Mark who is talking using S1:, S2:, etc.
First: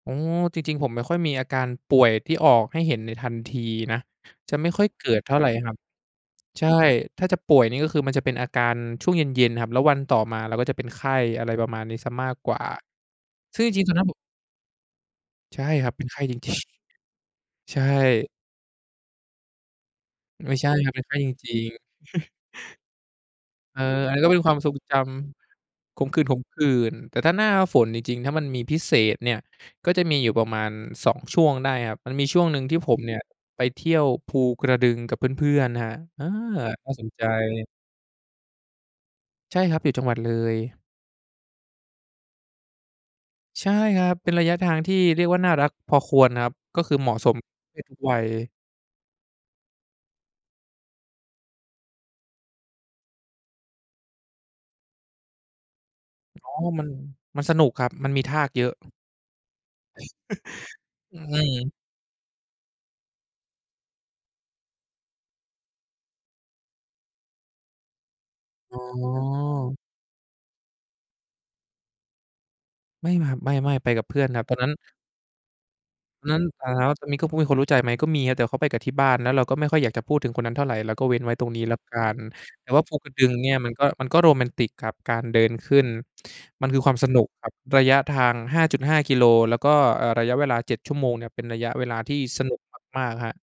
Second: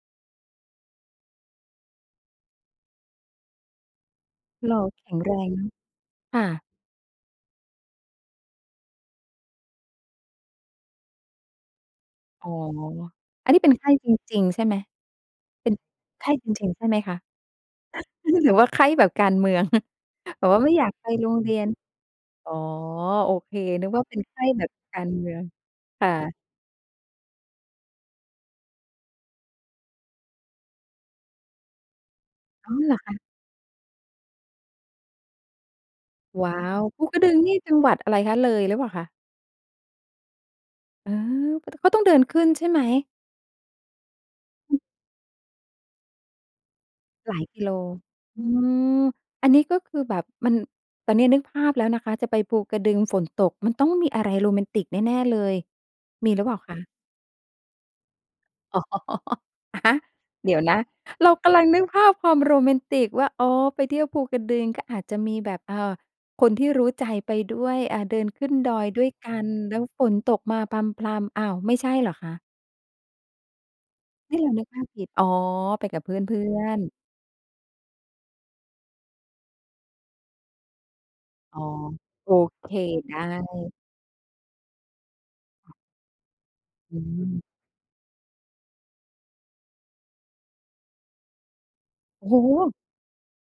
S1: อ๋อ จริง ๆ ผมไม่ค่อยมีอาการป่วยที่ออกให้เห็นในทันทีนะ จะไม่
S2: เร
S1: ค
S2: า
S1: ่อยเ
S2: แข
S1: กิ
S2: ็ง
S1: ด
S2: แ
S1: เท
S2: ร
S1: ่าไร
S2: งน
S1: ค
S2: ะ
S1: รับ
S2: ค่
S1: ใ
S2: ะ
S1: ช่ ถ้าจะป่วยนี่ก็คือมันจะเป็นอาการช่วงเย็น ๆ ครับ แล้ววันต่อมาเราก็จะเป็นไข้ อะไรประมาณนี้เสียมาก
S2: อ๋
S1: ก
S2: อ
S1: ว่า
S2: อันนี
S1: ซ
S2: ้
S1: ึ่ง
S2: เป
S1: จ
S2: ็นไ
S1: ร
S2: ข
S1: ิง ๆ
S2: ้
S1: ตอนนั้
S2: จ
S1: นผม
S2: ริง ๆ ใช่ไหม
S1: ใช่
S2: เป็น
S1: ครับ เป็นไข้
S2: ไข้
S1: จริง
S2: จ
S1: จริง
S2: ริง ๆ ใช่ไหมคะ?
S1: ใช่
S2: หรือว่าไข้แบบการเมือง แบบ
S1: ไม่
S2: ว่า
S1: ใช
S2: ไม
S1: ่
S2: ่อย
S1: ค
S2: า
S1: รั
S2: ก
S1: บ เป็
S2: ไ
S1: น
S2: ป
S1: ไข้
S2: โ
S1: จ
S2: รงเร
S1: ริ
S2: ีย
S1: ง
S2: น
S1: ๆ
S2: อ๋อ โอเค
S1: เออ
S2: นึกว่า
S1: อั
S2: เป
S1: น
S2: ็
S1: นี
S2: น
S1: ้ก็
S2: ไข
S1: เป็น
S2: ้
S1: ความ
S2: แบ
S1: ท
S2: บ
S1: รงจ
S2: การเมือง
S1: ำ ข
S2: ค่
S1: มขื
S2: ะ
S1: ่น ๆ แต่ถ้าหน้าฝนจริง ๆ ถ้ามันมีพิเศษเนี่ย ก็จะมีอยู่ประมาณ 2 ช่วงได้ครับ มันมีช่วงหนึ่ง
S2: อ้
S1: ท
S2: า
S1: ี่
S2: ว เ
S1: ผ
S2: หรอ
S1: ม
S2: ค
S1: เนี
S2: ะ
S1: ่ย ไปเที่ยวภูกระดึงกับเพื่อน ๆ ครับ เออ
S2: ว้าว!
S1: น่า
S2: ภ
S1: ส
S2: ู
S1: น
S2: กร
S1: ใ
S2: ะ
S1: จ
S2: ดึงนี่จังหวัดอะไรคะ เลยหรือเปล่าคะ?
S1: ใช่ครับ อยู่จังหวัดเลย
S2: อ๋อ ก ต ก็ต้องเดินขึ้นใช่ไหม?
S1: ใช่ครับ เป็นระยะทางที่เรียกว่า น่ารักพอควรนะครับ ก็คือเหมาะส
S2: หล
S1: ม
S2: าย
S1: ท
S2: ก
S1: ุ
S2: ิ
S1: ก
S2: โล
S1: เพศทุกวัย
S2: อืม อันนี้ก็คือแบบมัน ตอนเนี้ยนึกภาพแล้วนะคะ จะไปภูกระดึงฝนตก มันต้องมีอะไรโรแมนติกแน่ ๆ เลย มีหรือ
S1: อ
S2: เ
S1: ๋
S2: ป
S1: อ
S2: ล่าค
S1: ม
S2: ะ?
S1: ัน มันสนุกครับ มันมีทากเยอะ
S2: อ๋อ อะฮะ เดี๋ยวนะ
S1: อื
S2: เรากำลัง
S1: ม
S2: นึกภาพความโรแมนติกว่า อ๋อ ไปเที่ยวภูกระดึง ก็อาจจะมีแบบ อ่า คนที่รู้ใจไปด้วย อ่า เดินขึ้นด
S1: อ๋
S2: อยด้วยกันแ
S1: อ
S2: ล้วฝนตกมาพรำ ๆ อ้าว! ไม่ใช่เหรอคะ?
S1: ไม่ครับ ไม่ ๆ ไปกับเพื่อน
S2: เฮ่
S1: ครั
S2: ย
S1: บ
S2: เรา
S1: ตอน
S2: นึ
S1: นั
S2: ก
S1: ้น
S2: ภาพผิด อ๋อ! ไปกับเพ
S1: ตอนน
S2: ื
S1: ั้น
S2: ่อ
S1: อ่า
S2: น ๆ
S1: ตอนนี้ มีคนรู้ใจไหม ก็มีนะ แต่เขาไปกับที่บ้าน แล้วเราก็ไม่ค่อยอยากจะพูดถึงคนนั้นเท่าไร เราก็เว้นไว้ตรง
S2: อ๋
S1: น
S2: อ
S1: ี้แล้วกัน
S2: โอ
S1: แ
S2: เ
S1: ต
S2: ค
S1: ่ว่าภูกร
S2: ไ
S1: ะ
S2: ด
S1: ด
S2: ้
S1: ึงเนี่ย มันก็ มันก็โรแมนติกกับการเดินขึ้น มันคือควา
S2: อ
S1: มสนุก
S2: ืม
S1: กับระยะทาง 5.5 กิโล แล้วก็ อ่า ระยะเวลา 7 ชั่วโมงเนี่ย เป็นระยะเวลาที่
S2: โอ้
S1: ส
S2: โ
S1: นุก
S2: ฮ!
S1: มาก ๆ ครับ